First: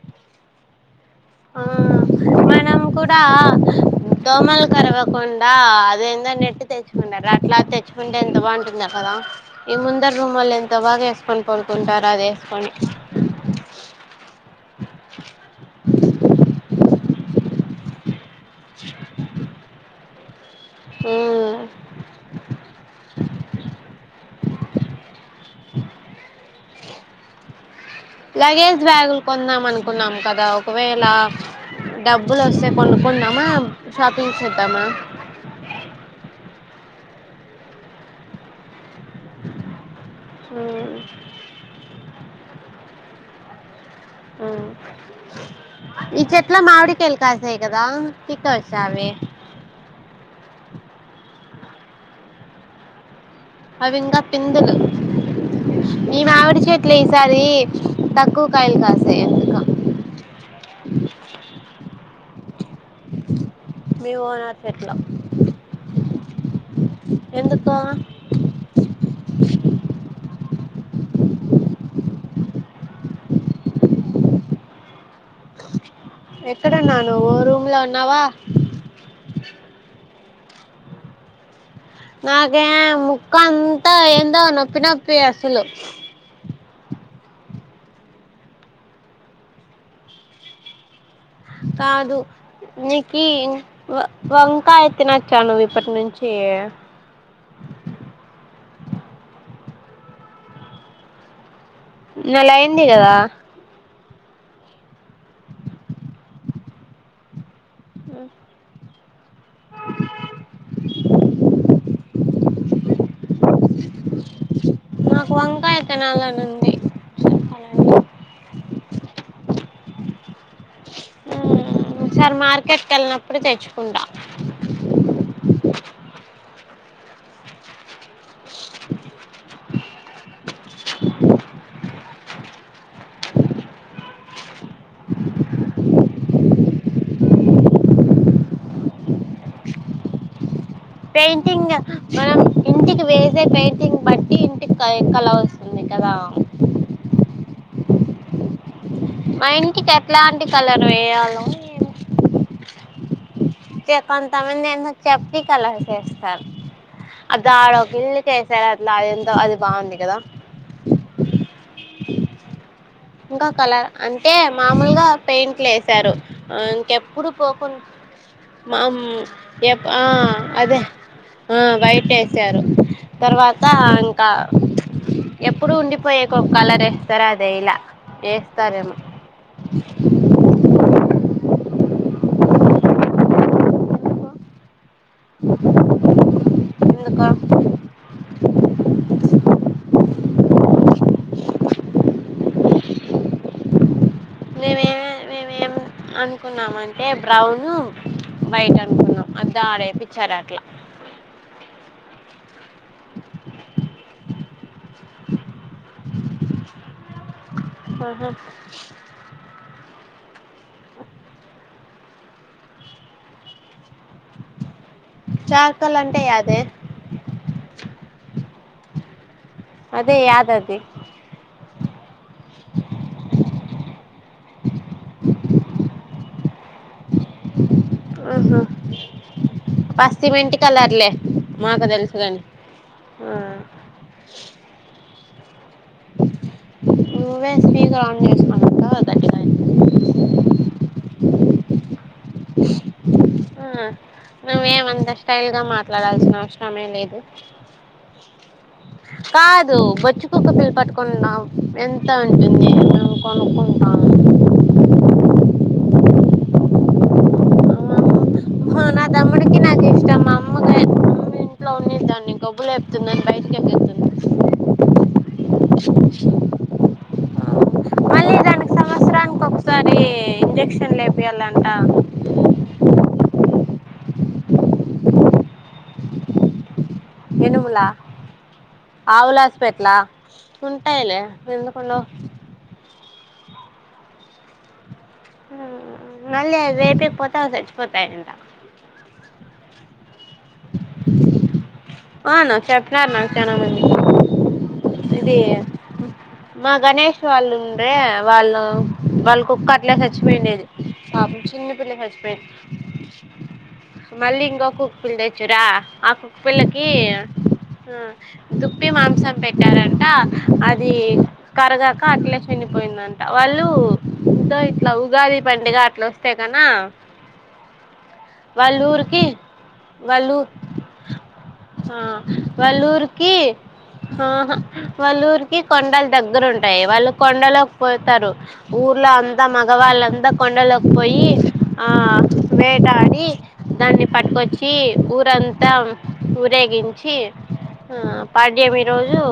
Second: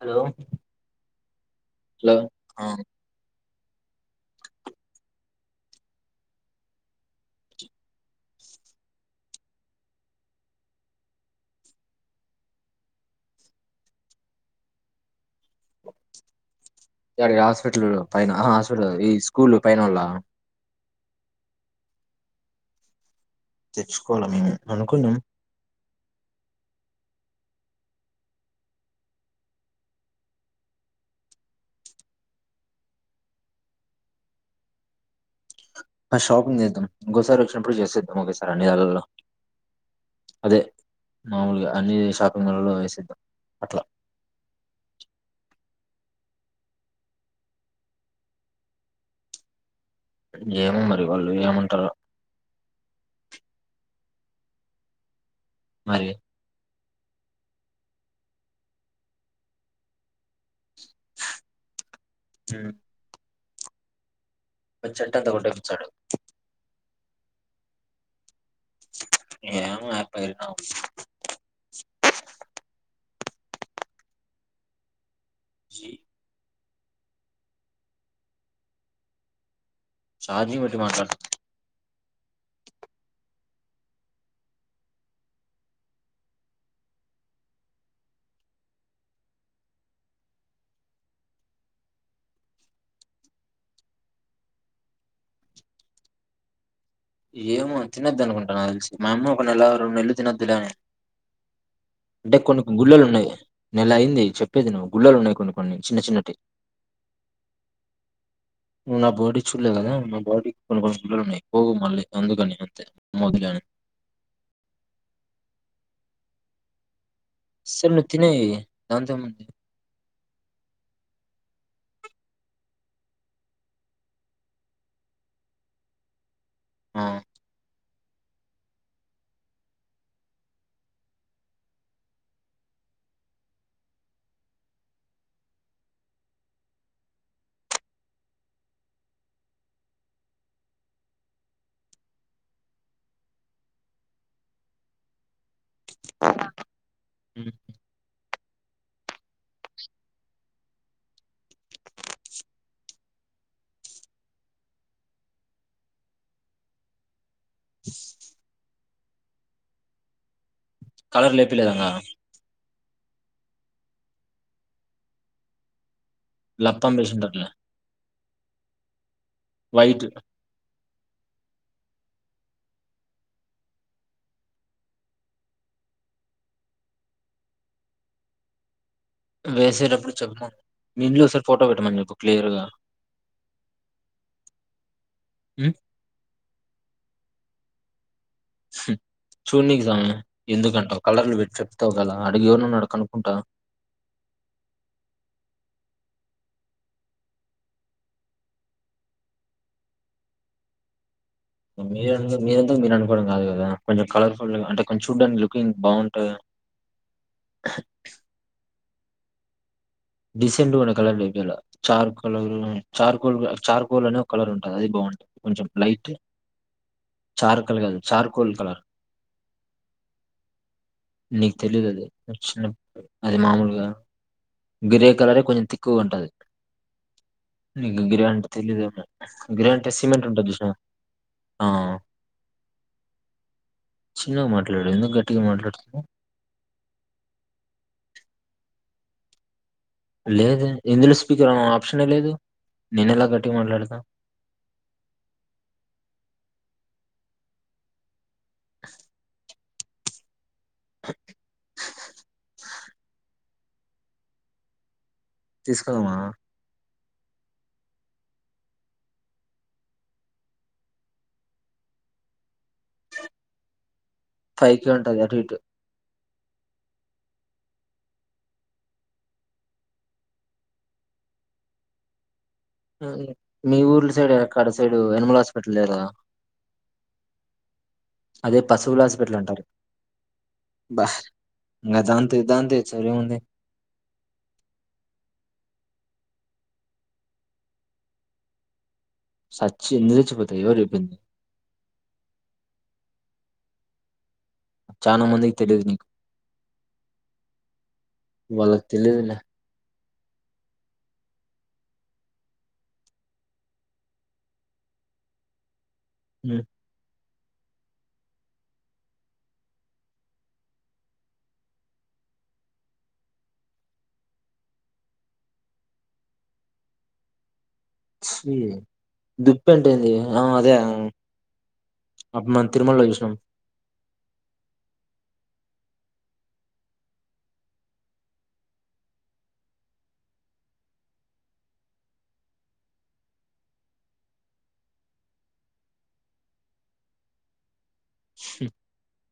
Hello ఆ hello ఆ మనం కూడా దోమలు కరవకుండా అదేందో నెట్టి తెచ్చుకుంటారు అట్లా తెచ్చుకుంటే ఎంత బాటుందో కదా ఈ ముందర రూమొళ్ళు ఎంత బాగా వేసుకొని పనుకుంటారు అది వేసుకొని చరిగ హాస్పిటల్ లో పైన హాస్పిటల్ ఉంది స్కూలు పైనోళ్ళ హ్మ్ తెచ్చుకోవాల మేము అనుకున్య లగేజ్ బ్యాగులు కొందాం అనుకున్నాం కదా ఒకవేళ డబ్బులు వస్తే కొనుకుందామా షాపింగ్ చేద్దామా ఆ షాపింగ్ చేద్దం ఇంగోసారి వచ్చినప్పుడు చేసేద్దాం ఒకేసారి అన్ని దండ్లలల్లో అదే మ్మ్ మామూలుగా అన్ని చేస్ షాపింగ్ మాలల్లో వేసేద్దాం అట్లా ఆ ఇ చెట్లా మావిడి కాయలు కాసినాయి కదా పిక్కోవచ్చా అవి ఏమో మరి వాళ్ళు ఏమంటారో అవింగ పిందులు మరి ఈ మావిడి చెట్ ట్లే ఈసారి తక్కువ కాయలు కాసయ్ ఎందుకో చె [unintelligible] ఒక చెట్టు అంత కొట్టేపించాడు ఎందుక [unintelligible] జి ఎక్కడ ఉన్నావు నువ్వు రూమ్ లో ఉన్నావా ఛార్జింగ్ పెట్టి మాట్లాడు నాకే ముక్క అంతా ఏందో నొప్పి నొప్పి అసలు కాదు నీకి వ వంకా త్తినచ్చా నువ్ ఇప్పటి నుంచి ఏమో తినొద్దు అనుకుంటా నాకు తెలిసి మా అమ్మ ఒక నెల రెండు నెలలు తినొద్దులే అని అంటే నెల కొన్ని అయింది గుళ్ళలు కదా ఉన్నాయి నెల అయింది చెప్పేది ఇను గుళ్ళలు ఉన్నాయి కొన్ని కొన్ని చిన్న చిన్నటివి నువ్వు నా బాడీ చూడలేదు కదా నా బాడీ కొన్ని కొన్ని గుల్లలు ఉన్నాయి పోవు మళ్ళీ ముందుకని అంతే మొదలు అని నాకు వంకాయ తినాలి అంది సరే నువ్వు తినేయి దాంతో ఏముంది సార్ మార్కెట్కి వెళ్ళినప్పుడు తెచ్చుకుంటా ఆ పెయింటింగ్ మనం ఇంటికి వేసే పెయింటింగ్ బట్టి ఇంటికి కల వస్తుం వుండి కదా ఉమ్. మా ఇంటికి ఎట్లాంటి కలర్ వేయలో ఏమో చె కొంతమంది ఏందో చెబ్బి కలర్స్ వేస్తారు దాడ ఒక ఇల్లు కు వేసారు ద ఎంతో అది బాగుంది కదా కలర్లు ఎపిలేద ఇంగ ఇంకా కలర్ అంటే మామూలుగా పాయింట్లు లేసి సారు లప్పం వేసిండు ఇంకెప్పుడు అట్లా పోకుం మామ్ ఎ వైట్ ఆహ్ అదే ఆహ్ వైట్ ట్టేసారు తర్వాత ఇంకా ఎప్పుడు ఉండిపోయే ఒక కలర్ వేస్తారే అది వేయాలా ఏస్తారేమ్ వేసేటప్పుడు చెప్పు మీ ఇండ్లు ఒకసారి ఫోటో పెట్టమని చెప్పు చెప్పు క్లియర్గా ఎందుకు చూన్నీకీ స్వామి ఎందుకంటావు కలర్లు పెట్టీ చెప్తావు కదా అడిగి ఎవనన్నాడు కనుకుంటా మేమేమ మేమేం అనుకున్నామ అంటే బ్రౌను వైట్ అనుకున్నాం దాడ వేపియిచ్చారు అట్లా మీరు మీరంతా మీరు అనుకోవడం కాదు కదా కొంచెం కలర్ఫుల్ అంటే కొంచెం చూడ్డానికి లుకింగ్ బాగుంటె ఆహా డిసెంట్ అనే కలర్ ఇపో చార్ colour charcoal charcoal అనే కలర్ ఉంటుంది అది బాగుంటుంది కొంచెం చార్కల్ లైట్ అంటే అదే చార్కల్ కాదు చార్కోల్ కలర్ అదే యాదది నీకు తెలీదు అది చిన్నప్పు అది మామూలుగా గ్రే కలర్ ఏ కొంచెం థిక్ గా ఉంటుది నీకు గ్రే అంటే ఆహా తెలీదేమో గ్రే అంటే సిమెంట్ పస్తి ఉంటాది మెంటి చూస్నావా కలర్లే మాకు ఆ తెలుసు కాని ఆ చిన్నగా మాట్లాడు ఎందుకు గ మాట్లాడ నువ్వే స్పీకర్ ఆన్ చేసినావా అంటా లేద ఇంగ్లిష్ స్పీకర్ ఆప్ష నువ్వేమంత స్టైల్ గా మాట్లాడాల్సిన అవస సమయం లేదు కా బొచ్చు కుక్క పిల్ల పట్టుకున్నాం ఎంత ఉంటుంది మేము కొనుక్కుంటం తీసుకుదమా నా తమ్ముడికి నాకు ఇష్టం మా అమ్మకే అమ్మ ఇంట్లో ఉన్ని దాన్ని గబ్బు లేపుతుంది బయటకి ఎతుంది పైకే ఉంటాది అటు ఇటు మళ్ళీ దానికి సంవత్సరానికి ఒకసారి ఇంజెక్షన్లూ లేపియాలంట మీ ఊర్ల సైడ్ ఎక్కడ సైడు యానిమల్ హాస్పిటల్ లేదా ఎనుములా అదే పశువుల ఆ ఆవుల హాస్పిటల్ అంటారు హాస్పిటలా ఉంటాయిలే ఎందుకు ఇంగ ఉండవ్ దాంతో దాంతో సార్ ఏముంది మళ్ళీ రేపే పోతావ్ సచ్చిపోతాయి అంటా సచ్చింది అవును చెప్పినారు నాకు చనా మంది చనా ఇది మందికి తెలియదు నీకు మా గణేష్ వాళ్ళుండే వాళ్ళు వాళ్ళకి తెలియదులే వాళ్ళ కుక్క అట్లే సచ్చి సచ్చిపోయిండెది పాపం చిన్నపిల్ల సచ్చిపోయిండెది మళ్ళీ ఇంకొ కుక్క పిల్ల తెచ్చిరా ఆ కుక్క ఉమ్. పిల్లకి దుప్పి మాంసం పెట్టారంట అది కరగాక అట్లే చనిపోయిందంట వాళ్ళు దో ఇట్లా ఉగాది పండుగ అట్లా వస్తే కన ఛీ వాళ్ల ఊరికి దుప్పి అంటే ఏంది వాళ్లు ఆ అదే ఆ అప్పుడు మనం వాళ్ల తిరుమలలో చూసినాం ఊరికి హాఆ వాళ్ల ఊరికి ఇ కొండల్ దగ్గరుంటాయి వాళ్ళు కొండలోకి పోతారు ఊర్లో అంతా మగవాళ్ళంతా కొండలోకి పోయి ఆ వేటాడి దాన్ని పట్టుకొచ్చి ఊరంతా ఊరేగించి ఆ పాడ్యామి రోజు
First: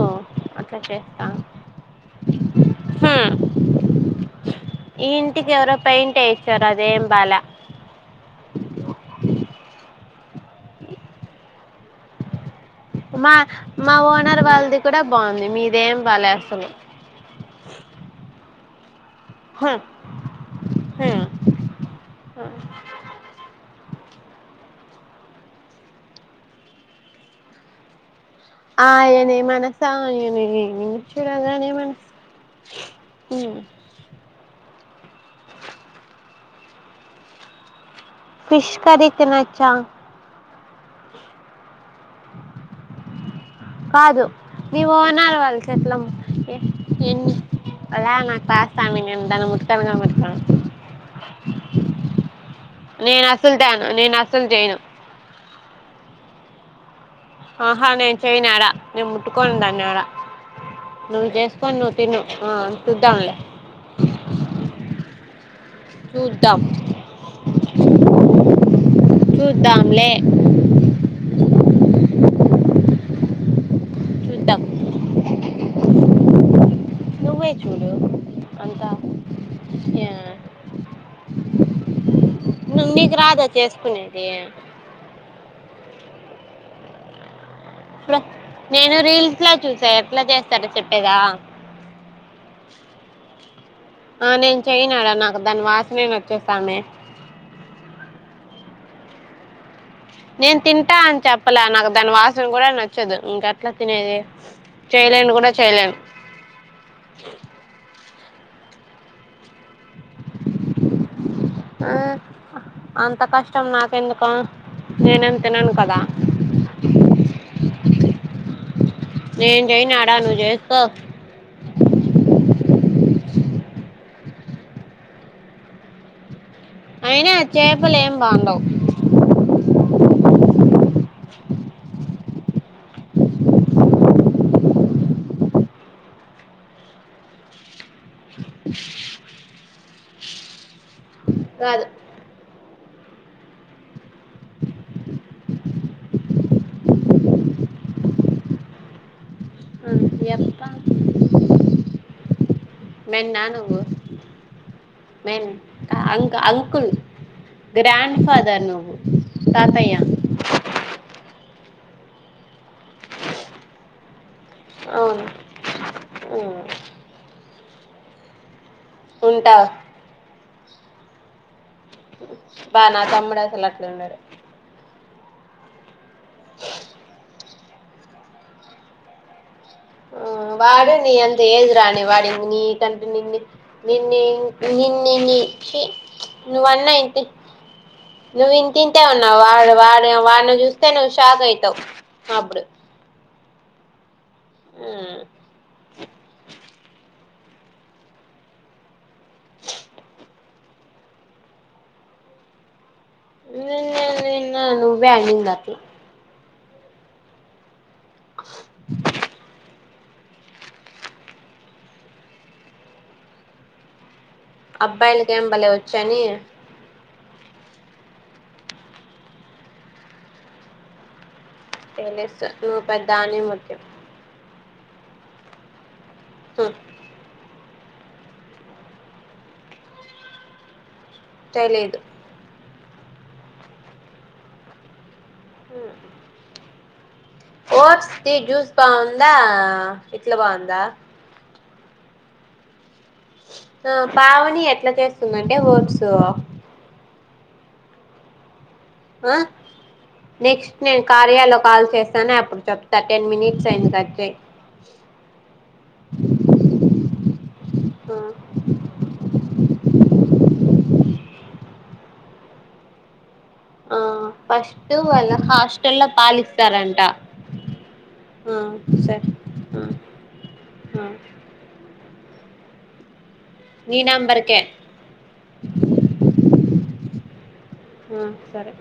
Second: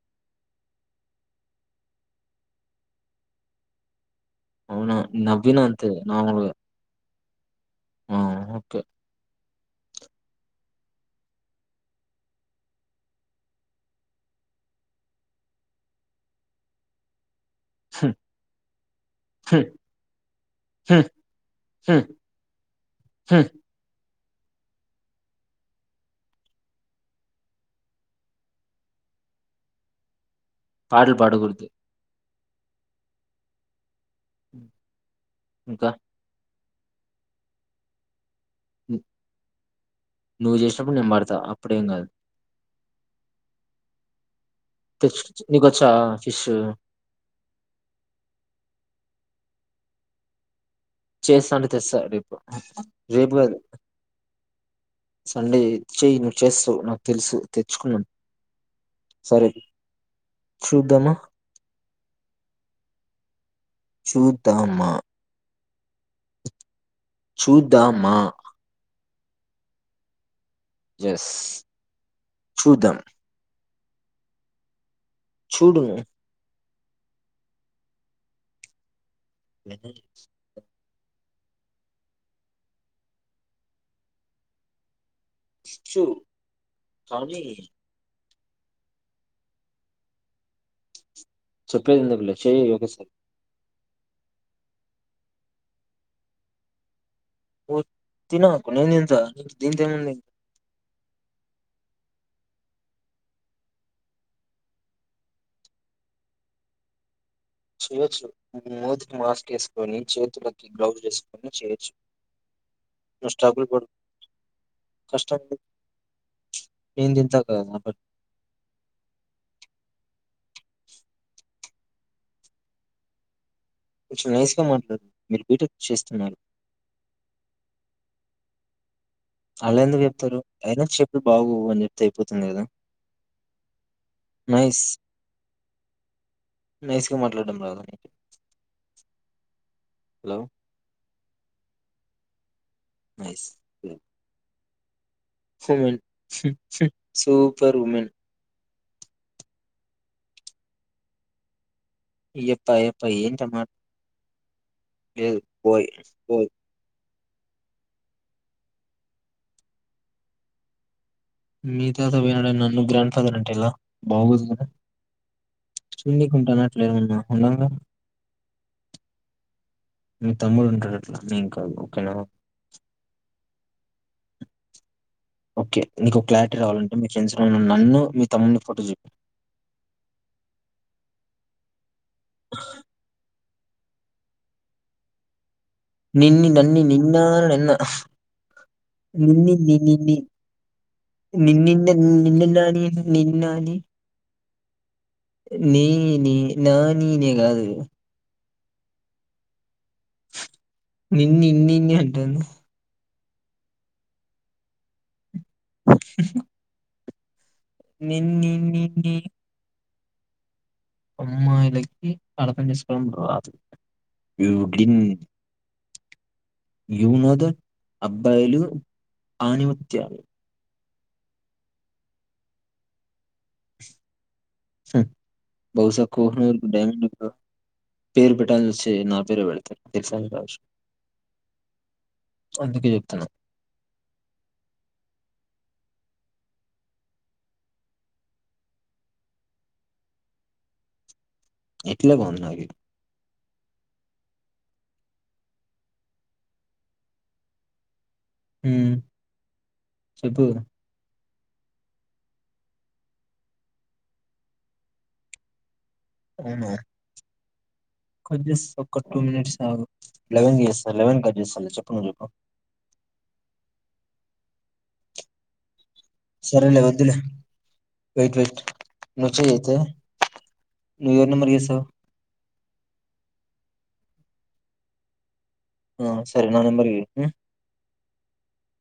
అట్లా చేస్తా హ్మ్ అవునా ఈ ఇంటికి నవ్వినా ఎవరో అంతే పెయింట్ నార్మల్గా ఏయిచ్చారు అదేం బాలే. ఆ ఓకే మా మా ఓనర్ వాల్ది కూడా బావుంది మీదేం బాలే అస్సలు హ్మ్, హ్మ్, హ్మ్ హ్మ్, హ్మ్ హ్మ్, హ్మ్. ఆయనే మనసాయనే ఏ నిన్ను పాటలు పాడకూడదు చూడగానే మన హ్మ్ ఇంకా ఫిష్ ను- కర్రీ తినొచ్చా నువ్వు జేసినప్పుడు నేను పడతా అప్పుడేం గాదు కాదు నీ తెచ్చు వోనాలు వాళ్ళ నీకొచ్చా చెట్లం ఫిష్ ఎన్ని అలా నాకు కాస్తామి నే దాని కనగామ [unintelligible] చేస్తా అంటే తెస్తా రేపు నేను రేపు అసలు కాదు తాను నేను అసలు చేయను సండే చెయ్ చేస్తవ్ న ఆహా నేను చెయ్యను యాడ నే సరే ముట్టుకొను దాన్నీ యాడ చూద్దామా నువ్వు చేసుకోని నువ్వు తిను ఆ చూద్దాం లే చూద్దామా చూద్దాం చూద్దామా సూద్దాంలే యస్ చూద్దాం చూద్దాం చూడుము నువ్వే చూడు అంతా వెదర్ ఇట్స్ ను మీకు రాదా చేసుకునేది చ్చు కానీ నేను రీల్స్ లా చూసా ఎట్లా చేస్తారో చెప్పేదా చెప్పేది ఎందుకులే చెయ్యి ఒకేసారి ఆ నేను చెయన్యాడా నాకు దాని వాసనే నచ్చదు సామి ఊ తినకు నేను తింతా నేను తింటా అని చెప్పలే నాకు దాని వాస్ సనా కూడా నచ్చదు ఇంక అట్ల తినేది చేయలేను కూడా చేయలేను చేయొచ్చు మూతికి మాస్క్ ఎస్ కొని చేతులకి గ్లౌస్ ఏసుకొని చేయొచ్చు ఆ అంత ను కష్టం స్ట్రగుల్ పడు నాకెందుకు నేనేం కష్టం పడు తినను కదా ఏందింతా కదాబట్ కో కొంచెం నైస్ గా మాట్లాడు మీరు బీ టెక్ చేస్తున్నారు అయినా చేపలు ఏం బాగుండవు అళ్ళ ఎందుకు చెప్తారు అయినా చెప్పుడు బాగోవు అని చెప్తే అయిపోతుంది కదా నైస్ నైస్గా మాట్లాడడాం రాదా న [inaudible] హలో రాదు బెస్ట్ హ్యూమన్ సూపర్ ఉమెన్. ఎప్ప పై ఆ పై ఏంటమ మే అ ఆ అంకుల్ గ్రాండ్ ఫాదర్ నువ్వు తాతయ్య మీ తాత పోయినాడని నన్ను గ్రాండ్ ఫాదర్ అంటే ఎలా బాగోదు. అవును చున్నీకిఉంటానట్లేమన్న ఉండంగా. ఉంటా.. మీ తమ్ముడు ఉంటాడు అట్లా నేను కాదు. ఓకేనా బా నా తమ్ముడు అసలు అట్లా ఉండడు. ఓకే.. మీకు ఒక క్లారిటీ రావాలంటే మీ ఫ్రెండ్స్ నన్ను మీ తమ్ముని ఫోటో చూపియ్ వాడూ నీ అంత ఏజీ రాని వాడు నీకంటే నిన్నే నిన్నే నిన్నే చీ నిన్ని నన్ని నువ్వన్నా నిన్న ఇంత నిన్న నువ్వు ఇంకా ఇంతే ఉన్నావు. నిన్ని వాడు వాడు నిన్ని వాడిని చూస్తే నువ్వు షాక్ అయితావు. నిన్నిన్న నిన్న అప్పుడు నాని నీ... నే.... నా.... నీనే...... నిన్నినిన్ నినె అంటందా నినే నినే నువ్వే నేనే నిన్ న్నిన నిన్ అమ్మాయిలకి అర్థం చేసుకోవడం రాదు. యు అబ్బాయిలకన బలే వచ్ శని యు నో దట్ అబ్బాయిలు ఆణిముత్యాలు. తెలుసు నువ్వు పెద్ద అనిముత్యం. బౌసా కోహినూర్ డైమండ్ పేరు పెట్టాల్సి వస్తే నా పేరె పెడతా యశ్వంత్ రాజ్ తెలీదు అందుకే చెప్తున్న హ్మ్ ఓట్స్ ది జూస్ బాగుందా ఇట్లా బాగుందా ఇట్లే బావుంది నాకి హు పావని ఎట్ల చేస్తుందంటే ఓట్సు హ్మ్, ఆ చెప్పు నెక్స్ట్ నేను కర్ ర్యాలో కాల్స్ చేస్తానే అప్పుడు చెప్తా టెన్ మినిట్స్ అయింది కట్ చెయ్ అవునా ఆ కట్ చేస్తా ఒక టూ మినిట్స్ ఆగు లెవెన్ కి జేస్త లెవెన్ కి కట్ చేస్తా [unintelligible] చెప్పా అ ఫస్టు వాళ్ళ హాష్ సరేలె వద్దులే వెయిట్ వెయిట్ ఆ సరే నువ్వు చెయ్యి అయితే ఆ ఆ నువ్వు ఎవరి నంబర్ కి చేస్తావ్ ఈ నంబర్కే ఆ సరే నా నెంబర్ కి చెయ్ హ్మ్ ఆ సరే